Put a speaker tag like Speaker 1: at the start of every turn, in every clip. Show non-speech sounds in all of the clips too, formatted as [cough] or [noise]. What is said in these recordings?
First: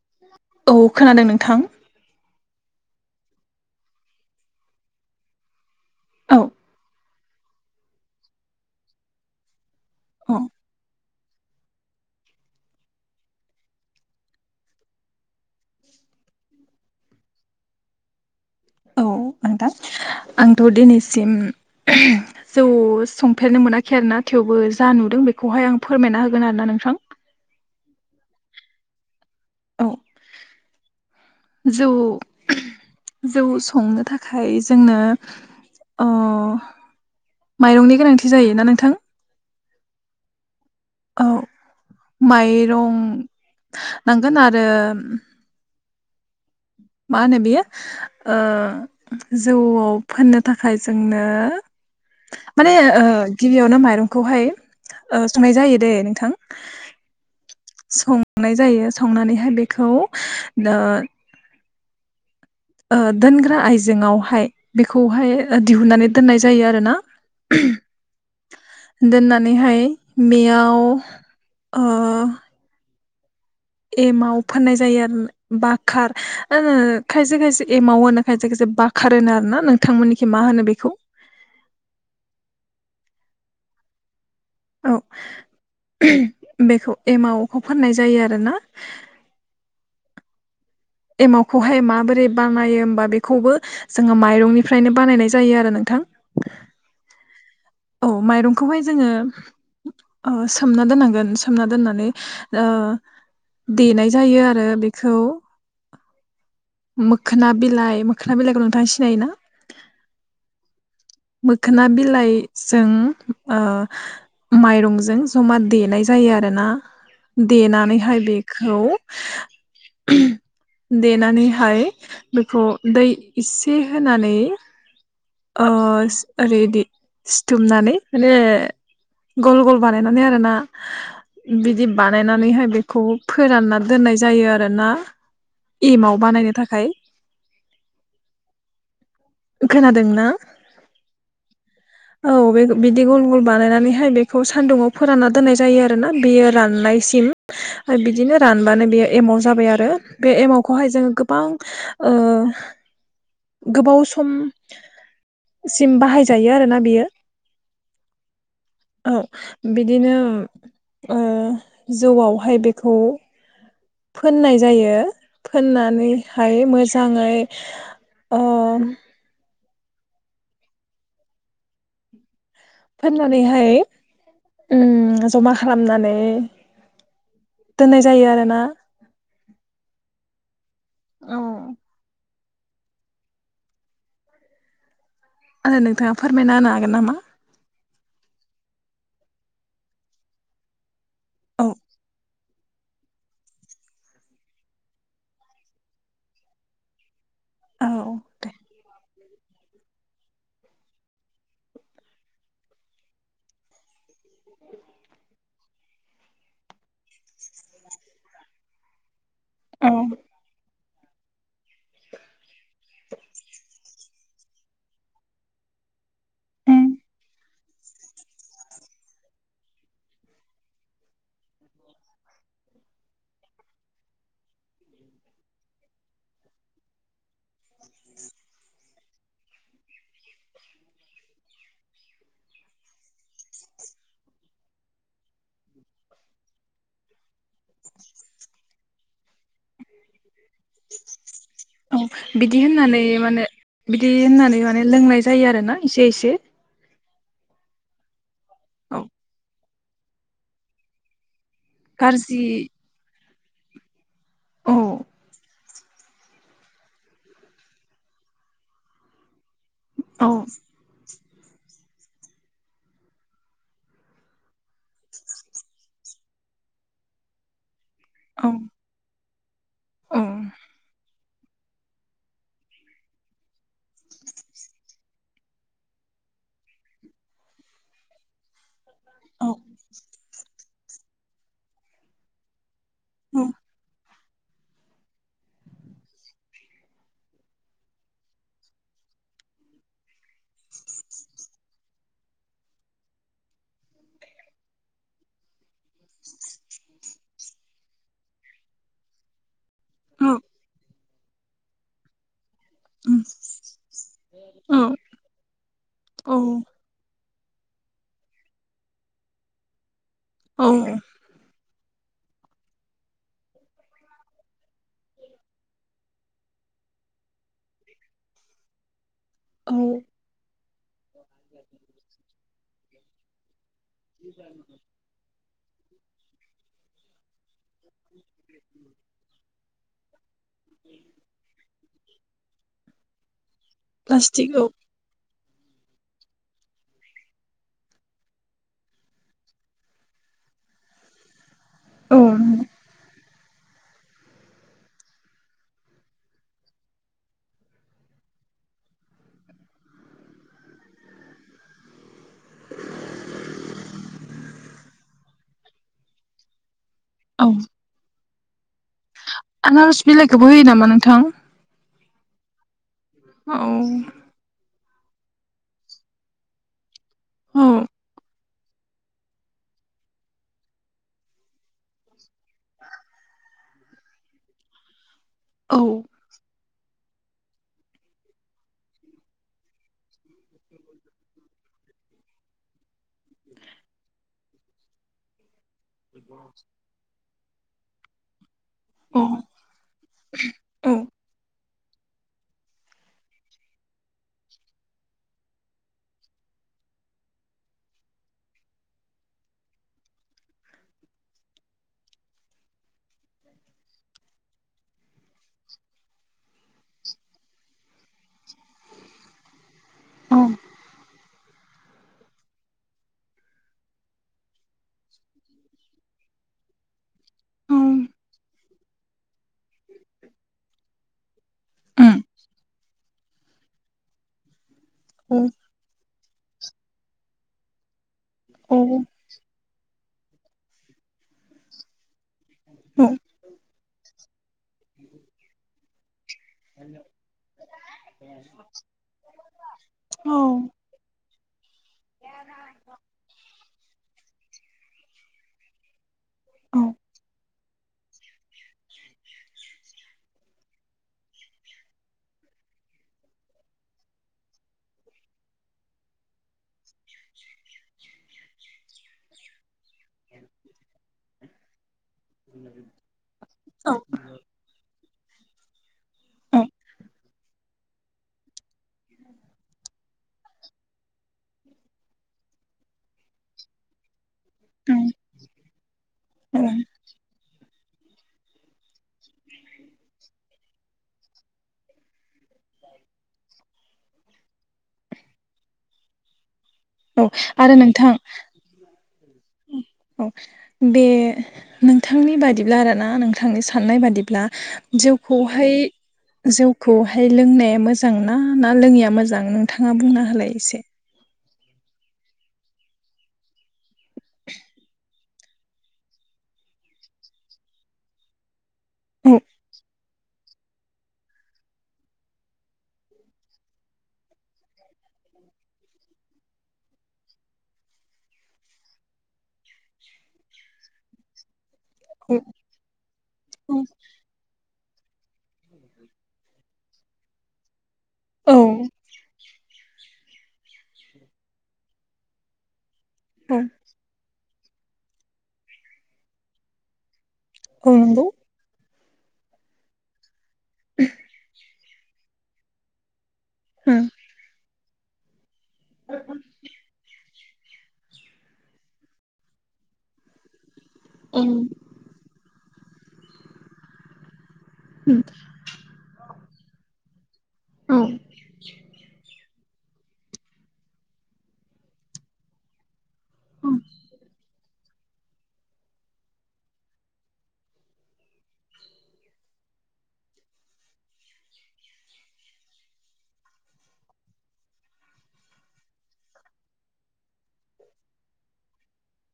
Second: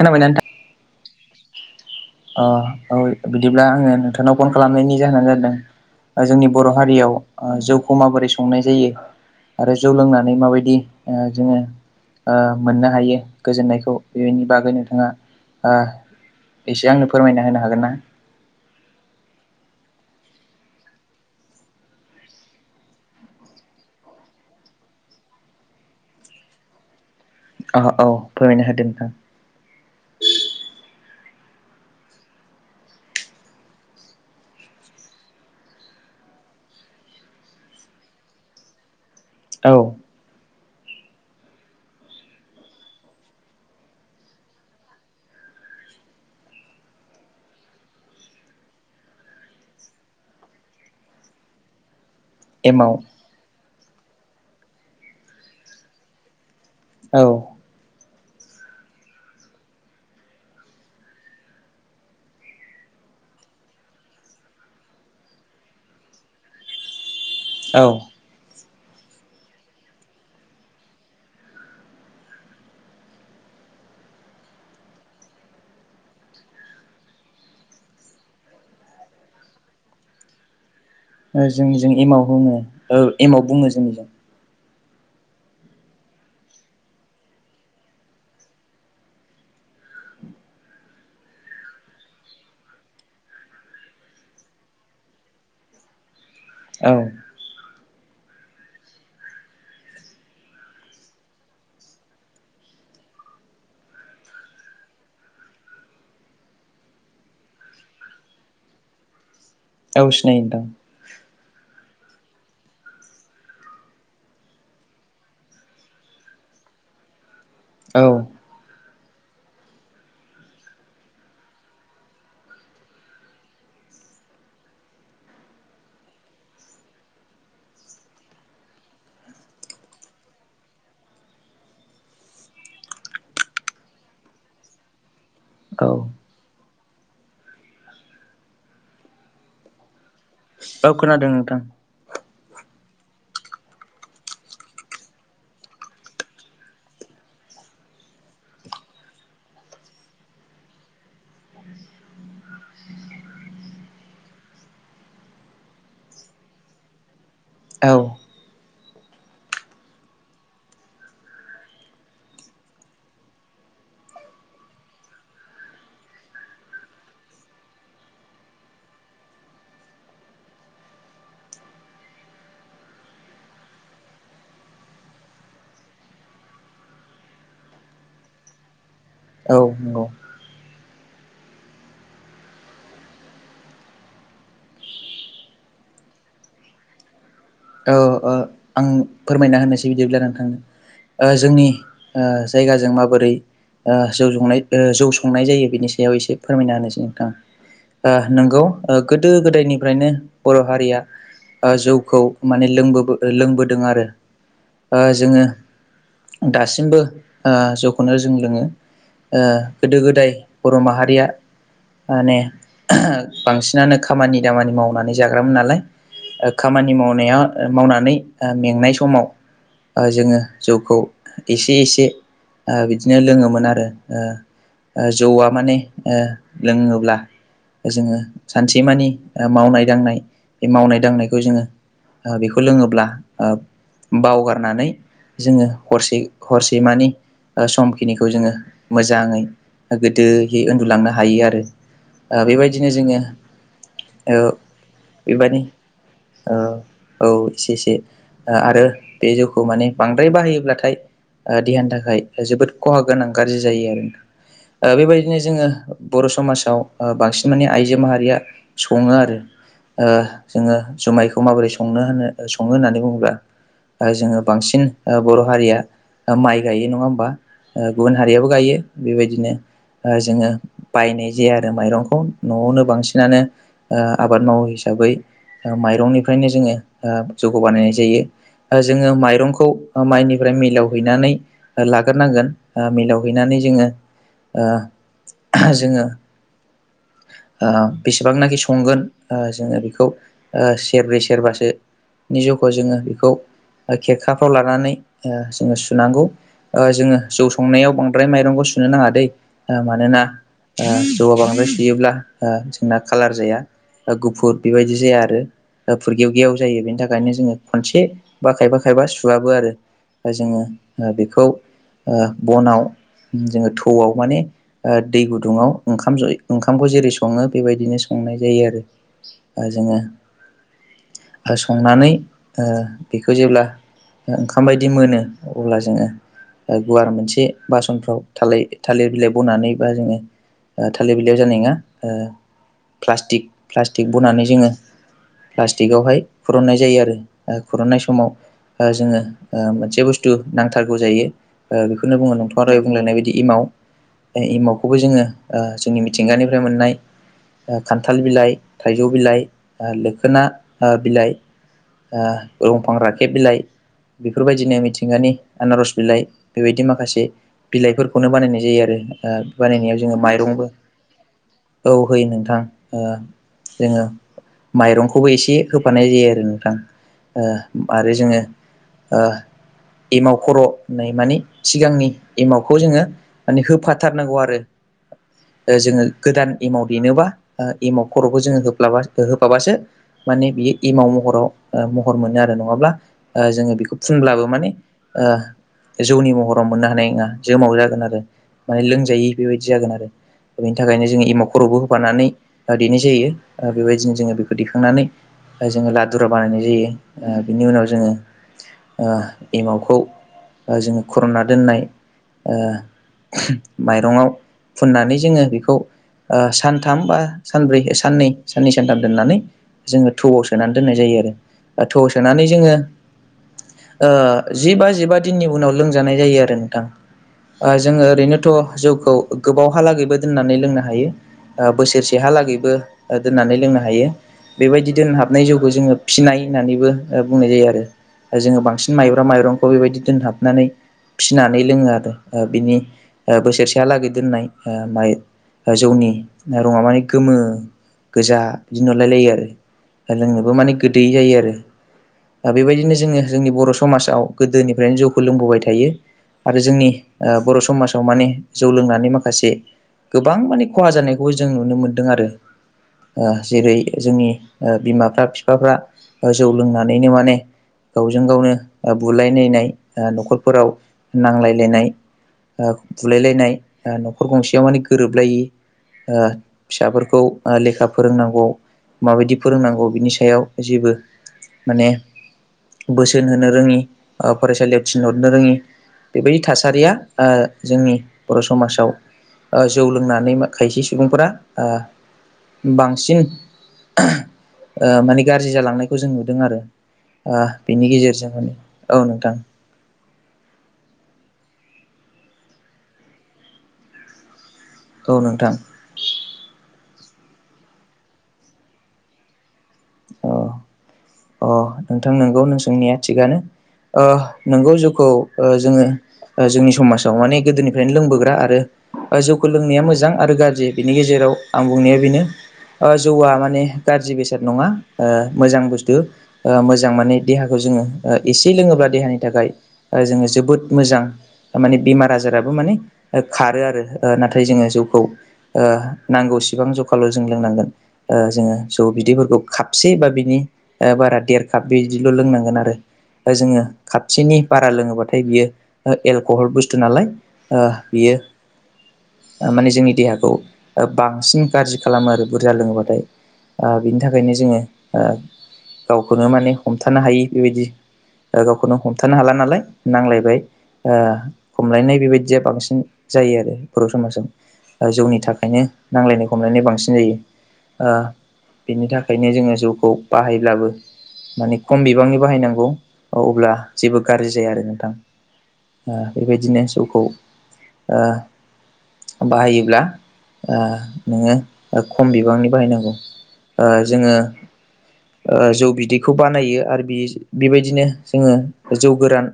Speaker 1: खोनाबायना नों थां?
Speaker 2: औ खोनादों नोंथां।
Speaker 1: अ औ बिदिब्ला आङो नोंथांनाव फन खालामनायनि जाहोनानो जादों ओ
Speaker 2: औ
Speaker 1: जोंनि बर' हारियाव ओ जौखौ माबोरै संनाय जायो आरो जौ लोंनानै
Speaker 2: औ
Speaker 1: माबायदि ओ जोङो ओ मोननो हायो गोजोननायखौ बेनि बागै नोंथाङा ओ एसे आंनो फोरमायना होनो हागोन ना?
Speaker 2: आंदा आंथ' दिनैसिम जौ संफेरनो मोनाखै आरोना थेवबो जा नुदों बेखौहाय आं फोरमायना होगोन आरोना नोंथां।
Speaker 1: अ'औ फोरमायनो होदो नोंथां
Speaker 2: औ
Speaker 1: [inaudible]
Speaker 2: जौ जौ संनो थाखाय जोंनो अ' माइरंनि गोनांथि जायो ना नोंथां?
Speaker 1: औ
Speaker 2: औ माइरं नांगोन आरो मा होनो बियो ओ जौआव फोननो थाखाय जोंनो माने
Speaker 1: एमाव
Speaker 2: ओ गिबियावनो माइरंखौहाय ओ संनाय जायो दे नोंथां
Speaker 1: औ
Speaker 2: संनाय जायो संनानैहाय बेखौ दा दोनग्रा आइजेंआवहाय बेखौहाय दिहुननानै दोननाय जायो आरो ना
Speaker 1: औ
Speaker 2: दोननानैहाय बेयाव एमाव फोननाय जायो आरो बकार खायसे खायसे एमाव होनो खायसे खायसे बा खारनो आरो ना नोंथांमोननिखि मा होनो बेखौ
Speaker 1: जोंनिजों एमाव होनो ओ एमव बुङो जोंनिजों
Speaker 2: औ बेखौ एमाखौ फाननाय जायो आरो ना एमावखौहाय माबोरै बानायो होमबा बेखौबो जोङो माइरंनिफ्रायनो बानायनाय जायो आरो नोंथां।
Speaker 1: औ
Speaker 2: औ माइरंखौहाय जोङो। सोमना दोननांगोन सोमना दोननानै देनाय जायो आरो बेखौ मोखोना बिलाइ मोखोना बिलाइखौ नोंथां सिनायोना
Speaker 1: एव सिनायो दां
Speaker 2: मोखोना बिलाइजों माइरंजों जमा देनाय जायो आरोना देनानैहाय
Speaker 1: औ
Speaker 2: बेखौ
Speaker 1: [unintelligible]
Speaker 2: देनानैहाय बेखौ दै एसे होनानै ओरैदि सिथुमनानै गल गल बानायनानै आरोना बिदि बानायनानैहाय बेखौ फोरानना दोननाय जायो आरोना
Speaker 1: औ
Speaker 2: एम आव बानायनो थाखाय
Speaker 1: [unintelligible]
Speaker 2: खोनादोंना
Speaker 1: औ खोनादों नोंथां
Speaker 2: औ बे बिदि गल गल बानायनानैहाय बेखौ सान्दुंङाव फोरानना दोननाय जायो आरो ना बेयो राननायसिम बिदिनो रानबानो बेयो एमाव जाबाय आरो बे एमावखौहाय जोङो गोबां गोबाव सम सिम बाहायजायो आरोना बियो
Speaker 1: औ
Speaker 2: औ बिदिनो जौआवहाय बेखौ फोननाय जायो फोननानैहाय मोजाङै फाननानैहाय जमा खालामनानै दोननाय जायो आरोना
Speaker 1: औ नंगौ
Speaker 2: औ आरो नोंथाङा फोरमायना होनो हागोन नामा
Speaker 1: आं फोरमायना होनोसै बिदिब्ला नोंथांनो
Speaker 2: औ
Speaker 1: जोंनि जायगाजों माबोरै जौ संनाय जौ संनाय जायो बेनि सायाव एसे फोरमायना होनोसै नोंथां
Speaker 2: औ दे
Speaker 1: नोंगौ गोदो गोदायनिफ्रायनो बर' हारिया जौखौ माने लों लोंबोदों आरो जोङो दासिमबो जौखौनो जों लोङो
Speaker 2: औ
Speaker 1: गोदो गोदाय बर' माहारिया माने बांसिनानो खामानि दामानि मावनानै जाग्रामोन नालाय
Speaker 2: उम
Speaker 1: खामानि मावनाया मावनानै मेंनाय समाव जोङो जौखौ एसे एसे बिदिनो लोङोमोन आरो जौआ माने लोङोब्ला जोङो सानसेमानि मावनाय दांनाय बे मावनाय दांनायखौ जोङो बेखौ लोङोब्ला बावगारनानै जोङो हरसे हरसेमानि ओ समखिनिखौ जोङो मोजाङै गोदोयै उन्दुलांनो हायो आरो
Speaker 2: औ
Speaker 1: ओ
Speaker 2: बिदि
Speaker 1: बेबायदिनो
Speaker 2: होननानै
Speaker 1: जोङो
Speaker 2: माने बिदि
Speaker 1: ओ
Speaker 2: होननानै माने लोंनाय जायो
Speaker 1: बेबायदि
Speaker 2: आरोना इसे एसे
Speaker 1: ओ औ एसे एसे आ आरो
Speaker 2: औ
Speaker 1: बे जौखौ माने बांद्राय बाहायोब्लाथाय ओ देहानि थाखाय
Speaker 2: गाज्रि
Speaker 1: जोबोद खहा गोनां गाज्रि जायो आरो
Speaker 2: औ
Speaker 1: ओ बेबायदिनो जोङो बर' समासाव बांसिन माने आइजो माहारिया सङो आरो ओ
Speaker 2: औ
Speaker 1: जोङो जुमायखौ माबोरै संनो होनो सङो होननानै बुङो ओ जोङो बांसिन बर' हारिया ओ माइ गायो नङा होमबा ओ गुबुन हारियाबो
Speaker 2: औ
Speaker 1: गायो बेबायदिनो ओ
Speaker 2: औ
Speaker 1: जोङो बायनाय जे आरो माइरंखौ न'आवनो बांसिनानो ओ आबाद मावो हिसाबै ओ माइरंनिफ्रायनो जोङो ओ जौखौ बानायनाय देयो ओ जोङो
Speaker 2: औ
Speaker 1: माइरंखौ ओ माइनिफ्राय मिलाव हैनानै ओ लाग्रोनांगोन ओ मिलावहैनानै जोङो ओ जोङो ओ बेसेबांनाखि संगोन ओ जोङो बेखौ ओ सेरब्रै सेरबासो नि जउखौ जोङो बेखौ ओ खेरखाफ्राव लानानै ओ जोङो सुनांगौ ओ जोङो जौ संनायाव बांद्राय माइरंखौ सुनो नाङा दै ओ मानोना
Speaker 2: औ
Speaker 1: ओ जौआ बांद्राय सुयोब्ला ओ जोंना कालार जाया गुफुर बेबायदि जाया आरो फुरगेव
Speaker 2: औ
Speaker 1: गेव जायो बेनि थाखायनो जोङो खनसे बा खायफा खायफा सुवाबो आरो ओ जोङो
Speaker 2: औ
Speaker 1: बेखौ ओ बनाव जोङो थौआव माने ओ दै गुदुङाव ओंखाम जयै ओंखामखौ जेरै सङो बेबायदिनो संनाय जायो आरो ओ जोङो
Speaker 2: औ
Speaker 1: संनानै ओ बेखौ जेब्ला ओ ओंखाम बायदि मोनो अब्ला जोङो ओ गुवार मोनसे बासनफ्राव थालि थालिर बिलाइ बनानै बा जोङो ओ थालिर बिलाइयाव जानाय नङा ओ प्लास्टिक प्लास्टिक बनानै जोङो। प्लास्टिकआवहाय फुरुननाय जायो आरो ओ खुर'ननाय समाव ओ जोङो ओ मोनसे बुस्थु नांथारगौ जायो ओ बेखौनो
Speaker 2: औ
Speaker 1: बुङो नोंथाङा दहाय बुंलांनाय बायदि इमाव बे इमावखौबो जोङो ओ जोंनि मिथिंगानिफ्राय मोननाय। ओ खान्थाल बिलाइ, थाइजौ बिलाइ, ओ लोखोना ओ बिलाइ ओ दंफां राखेब बिलाइ, बेफोरबायदिनो मिथिंगानि आनारस बिलाइ बेबायदि माखासे
Speaker 2: औ
Speaker 1: बिलाइफोरखौनो बानायनाय जायो आरो ओ
Speaker 2: आनारस
Speaker 1: बानायनायाव जोङो
Speaker 2: बिलाइखौबो होयो
Speaker 1: माइरंबो
Speaker 2: नामा नोंथां
Speaker 1: औ होयो नोंथां ओ
Speaker 2: औ
Speaker 1: जोङो माइरंखौबो एसे होफानाय जायो आरो नोंथां। ओ
Speaker 2: औ
Speaker 1: आरो जोङो ओ एमाव खर' होननाय मानि सिगांनि एमावखौ जोङो माने होफाथारनांगौ आरो
Speaker 2: औ
Speaker 1: ओ जोङो गोदान एमाव देनोबा ओ एमाव खर'खौ जोङो होफ्लाबा होफाबासो माने बियो एमाव महराव ओ महर मोनो आरो नङाब्ला ओ जोङो बेखौ फुनब्ला माने ओ जौनि महराव मोननो हानाय नङा जोमाव जागोन आरो माने लोंजायै बेबायदि जागोन आरो दा बेनि
Speaker 2: औ
Speaker 1: थाखायनो जोङो एमाव खर'बो होफानानै ओ दैनाय जायो बेबायदिनो जोङो बेखौ दैखांनानै ओ जोङो लादुराब बानायनाय जायो ओ बिनि उनाव जोङो ओ एमावखौ ओ जोङो खुर'नना दोननाय ओ माइरंआव फुननानै जोङो बेखौ ओ सानथाम बा सानब्रै साननै साननै सानथाम दोननानै जोङो
Speaker 2: औ
Speaker 1: थौआव सोनानै दोननाय जायो आरो ओ थौआव सोनानै जोङो ओ जिबा जिबा दिननि उनाव लोंजानाय जायो आरो नोंथां। ओ जोङो ओरैनोथ' जौखौ गोबावहालागैबो दोननानै लोंनो हायो ओ
Speaker 2: उम
Speaker 1: बोसोरसेहालागैबो दोननानै लोंनो हायो बेबायदि
Speaker 2: औ
Speaker 1: दोनहाबनाय जौखौ जोङो फिनाय होननानैबो बुंनाय जायो आरो जोङो
Speaker 2: औ
Speaker 1: बांसिन माइब्रा माइरं खौ बेबायदि दोनहाबनानै फिसिनानै लोङो आरो बिनि
Speaker 2: औ
Speaker 1: बोसोरसेहालागै दोननाय म जौनि रङा माने गोमो गोजा बिदिनो अरलायलायो आरो लोंनोबो माने
Speaker 2: औ
Speaker 1: गोदैयै जायो आरो दा बेबायदिनो जोङो जोंनि बर' समाजाव गोदोनिफ्रायनो जौखौ लोंबोबाय थायो आरो जोंनि
Speaker 2: औ
Speaker 1: बर' समाजाव माने जौ लोंनानै माखासे गोबां माने खहा जानायखौबो जों नुनो मोन्दों आरो ओ जेरै जोंनि ओ बिमाफ्रा बिफाफ्रा जौ लोंनानैनो माने गावजों गावनो बुलायलायनाय नखरफोराव नांज्लायलायनाय बुलायलायनाय नखर गंसेयाव माने गोरोबलायि फिसाफोरखौ लेखा फोरोंनांगौ माबायदि फोरोंनांगौ बिनि सायावै आयाव जेबो माने बोसोन होनो रोङि फरायसालियाव थिनहरनो रोङि बेबायदि थासारिया जोंनि बर' समाजाव जौ लोंनानै खायसे सुबुंफोरा बांसिन माने गाज्रि जालांनायखौ जों नुदों आरो
Speaker 2: औ आरो
Speaker 1: बेनि
Speaker 2: नोंथां
Speaker 1: गेजेरजों माने औ नोंथां
Speaker 2: औ बे नोंथांनि बादिब्ला आरोना नोंथांनि साननाय बादिब्ला
Speaker 1: औ नोंथां
Speaker 2: जौखौहाय जौखौहाय लोंनाया मोजांनाा ना लोङैया मोजां न नोंथाङा बुंना
Speaker 1: औ
Speaker 2: होलाय एसे
Speaker 1: अ नोंथां नोंगौ नों सोंनिया थिगानो नोंगौ जउखौ जोङो जोंनि समाजाव माने गोदोनिफ्रायनो लोंबोग्रा आरो
Speaker 2: औ
Speaker 1: ज फोरोंनाया मोजां आरो गाज्रि बिनि गेजेराव आं बुंनाया बेनो जौवआ माने गाज्रि बेसाद नङा मोजां बुस्थु मोजां माने देहाखौ जोङो एसे लोङोब्ला देहानि थाखाय जोङो जोबोद मोजां माने बेमार आजाराबो माने खारो आरो
Speaker 2: औ
Speaker 1: नाथाय जोङो जौखौ नांगौसेबां जखाल' जों लोंनांगोन जोङो स' बिदैफोरखौ खाबसे बा बिनि बारा देरखाब बि बिदिल' लोंनांगोन आरो
Speaker 2: औ
Speaker 1: जोङो खापसेनि बारा लोङोबाथाय बियो एलक'हल बुस्थु नालाय
Speaker 2: औ
Speaker 1: बियो
Speaker 2: नंगौ
Speaker 1: माने जोंनि देहाखौ बांसिन गाज्रि खालामो आरो बुरजा लोङोबाथाय बिनि थाखायनो जोङो गावखौनो माने हमथानो हायो बेबायदि गावखौनो हमथानो हाला नालाय नांलायबाय
Speaker 2: ए
Speaker 1: फायनाय बेबायदिया बांसिन जायो आरो बर' समाजाव जौनि थाखायनो नांजलायनाय खमलायनाय बांसिन जायो बेनि थाखायनो जोङो जौखौ बाहायब्लाबो माने खम बिबांनि बाहायनांगौ औ अब्ला जेबो गाज्रि जाया आरो नोंथां बेबायदिनो जौखौ बाहायोब्ला नोङो खम बिबांनि बाहायनांगौ जोङो जौ बिदैखौ बानायो आरो बे बेबायदिनो जोङो जौ गोरान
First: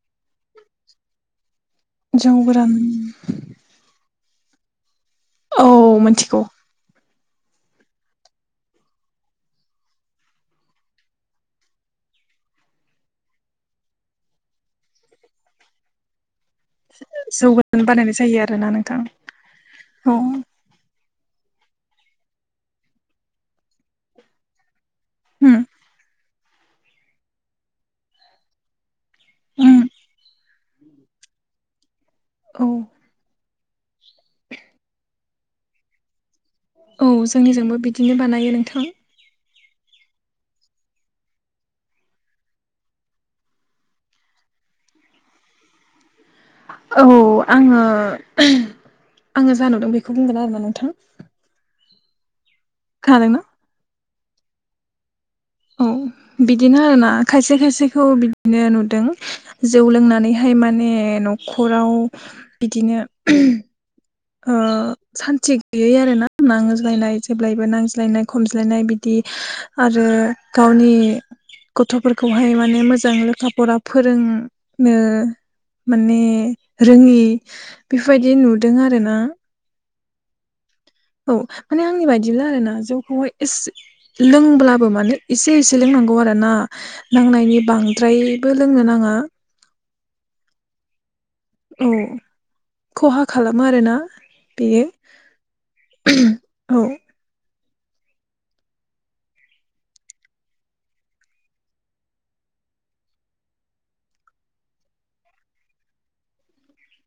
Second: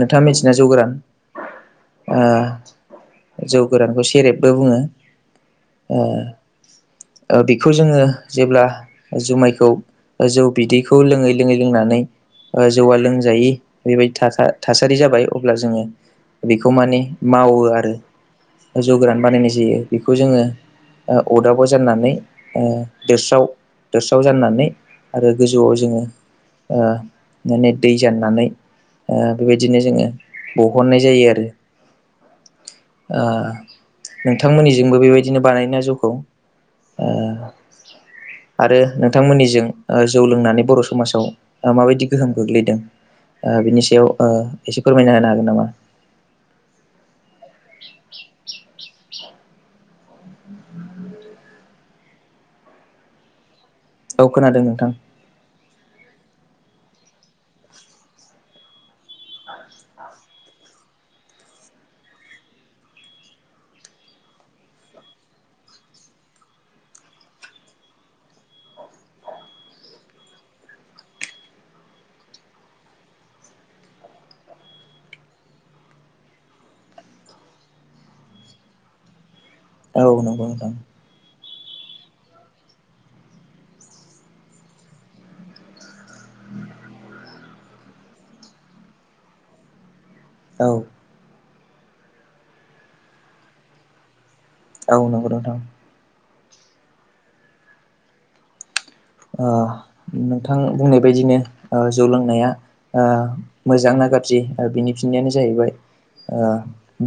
Speaker 1: नोंथाङा मिथिना जौ गोरान ओ
Speaker 2: जौ गोरान
Speaker 1: जौ गोरानखौ सेरेबबो बुङो
Speaker 2: औ मिथिगौ
Speaker 1: ओ बेखौ जोङो जेब्ला जुमायखौ जौ बिदैखौ लोङै लोङै लोंनानै ओ जौआ लोंजायि बेबायदि थासा थासारि जाबाय अब्ला जोङो बेखौ माने
Speaker 2: जौ
Speaker 1: मावो
Speaker 2: गोरान
Speaker 1: आरो
Speaker 2: बानायनाय जायो आरोना
Speaker 1: जौ
Speaker 2: नोंथां
Speaker 1: गोरान बानायनाय जायो
Speaker 2: औ
Speaker 1: बेखौ जोङो ओ अदाबो जाननानै ओ दोस्राव दोस्राव जाननानै आरो
Speaker 2: उम
Speaker 1: गोजौआव जोङो माने दै जाननानै ओ
Speaker 2: उम
Speaker 1: बेबायदिनो जोङो बहननाय जायो आरो
Speaker 2: औ
Speaker 1: ओ नोंथांमोननिजोंबो बेबायदिनो बानायोना जौखौ
Speaker 2: बो बिदिनो बानायो
Speaker 1: आरो
Speaker 2: नोंथां।
Speaker 1: नोंथांमोननिजों जौ लोंनानै बर' समाजाव माबायदि गोहोम गोग्लैदों? ओ बिनि सायाव ओ इसे फोरमायना होनो हागोन नामा।
Speaker 2: औ आङो आङो जा नुदों बेखौ बुंगोन आरोना नोंथां खादों ना?
Speaker 1: औ खोनादों नोंथां।
Speaker 2: औ बिदिनो आरोना खायसे खायसेखौ बिदिनो नुदों। जौ लोंनानैहाय माने न'खराव बिदिनो ओ सान्थि गैयै आरोना नांज्लायनाय जेब्लायबो नांज्लायनाय खमज्लायनाय बिदि आरो गावनि गथ'फोरखौहाय माने मोजां लेखा फरा फोरों नो माने रोङि बेफोरबायदि नुदों आरोना
Speaker 1: औ नोंगौ नोंथां
Speaker 2: औ माने आंनि बायदिब्ला आरोना जौखौहाय एसे लोंब्लाबो माने एसे एसे लोंनांगौ आरोना नांनायनि बांद्रायबो लोंनो नाङा।
Speaker 1: औ
Speaker 2: औ खहा खालामो आरोना बेयो
Speaker 1: औ नंगौ नोंथां
Speaker 2: औ
Speaker 1: ओ नोंथां बुंनाय बायदिनो ओ जौ लोंनाया ओ मोजां ना गाज्रि बिनि फिननाययानो जाहैबाय ओ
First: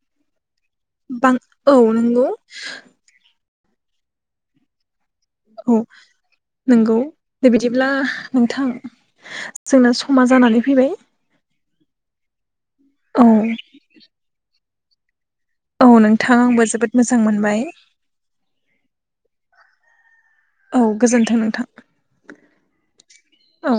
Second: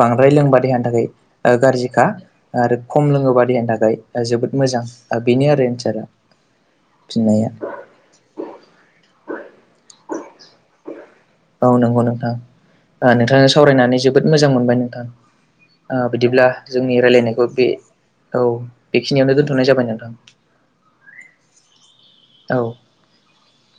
Speaker 1: बांद्राय लोंबा देहानि थाखाय
Speaker 2: बां औ
Speaker 1: गाज्रिखा
Speaker 2: नंगौ
Speaker 1: आरो खम लोङोबा देहानि थाखाय जोबोद मोजां बेनो आरो एन्सारा
Speaker 2: नोंगौ
Speaker 1: फिननाया
Speaker 2: दे बिदिब्ला नोंथां जोंना समा जानानै फैबाय
Speaker 1: औ नंगौ नोंथां
Speaker 2: औ
Speaker 1: नोंथांजों सावरायनानै जोबोद मोजां मोनबाय नोंथां
Speaker 2: औ
Speaker 1: ओ
Speaker 2: नोंथां
Speaker 1: बिदिब्ला
Speaker 2: आंबो जोबोद
Speaker 1: जोंनि
Speaker 2: मोजां
Speaker 1: रायलायनायखौ
Speaker 2: मोनबाय
Speaker 1: बे औ बेखिनियावनो दोनथ'नाय जाबाय नोंथां
Speaker 2: औ गोजोन्थों नोंथां
Speaker 1: औ
Speaker 2: औ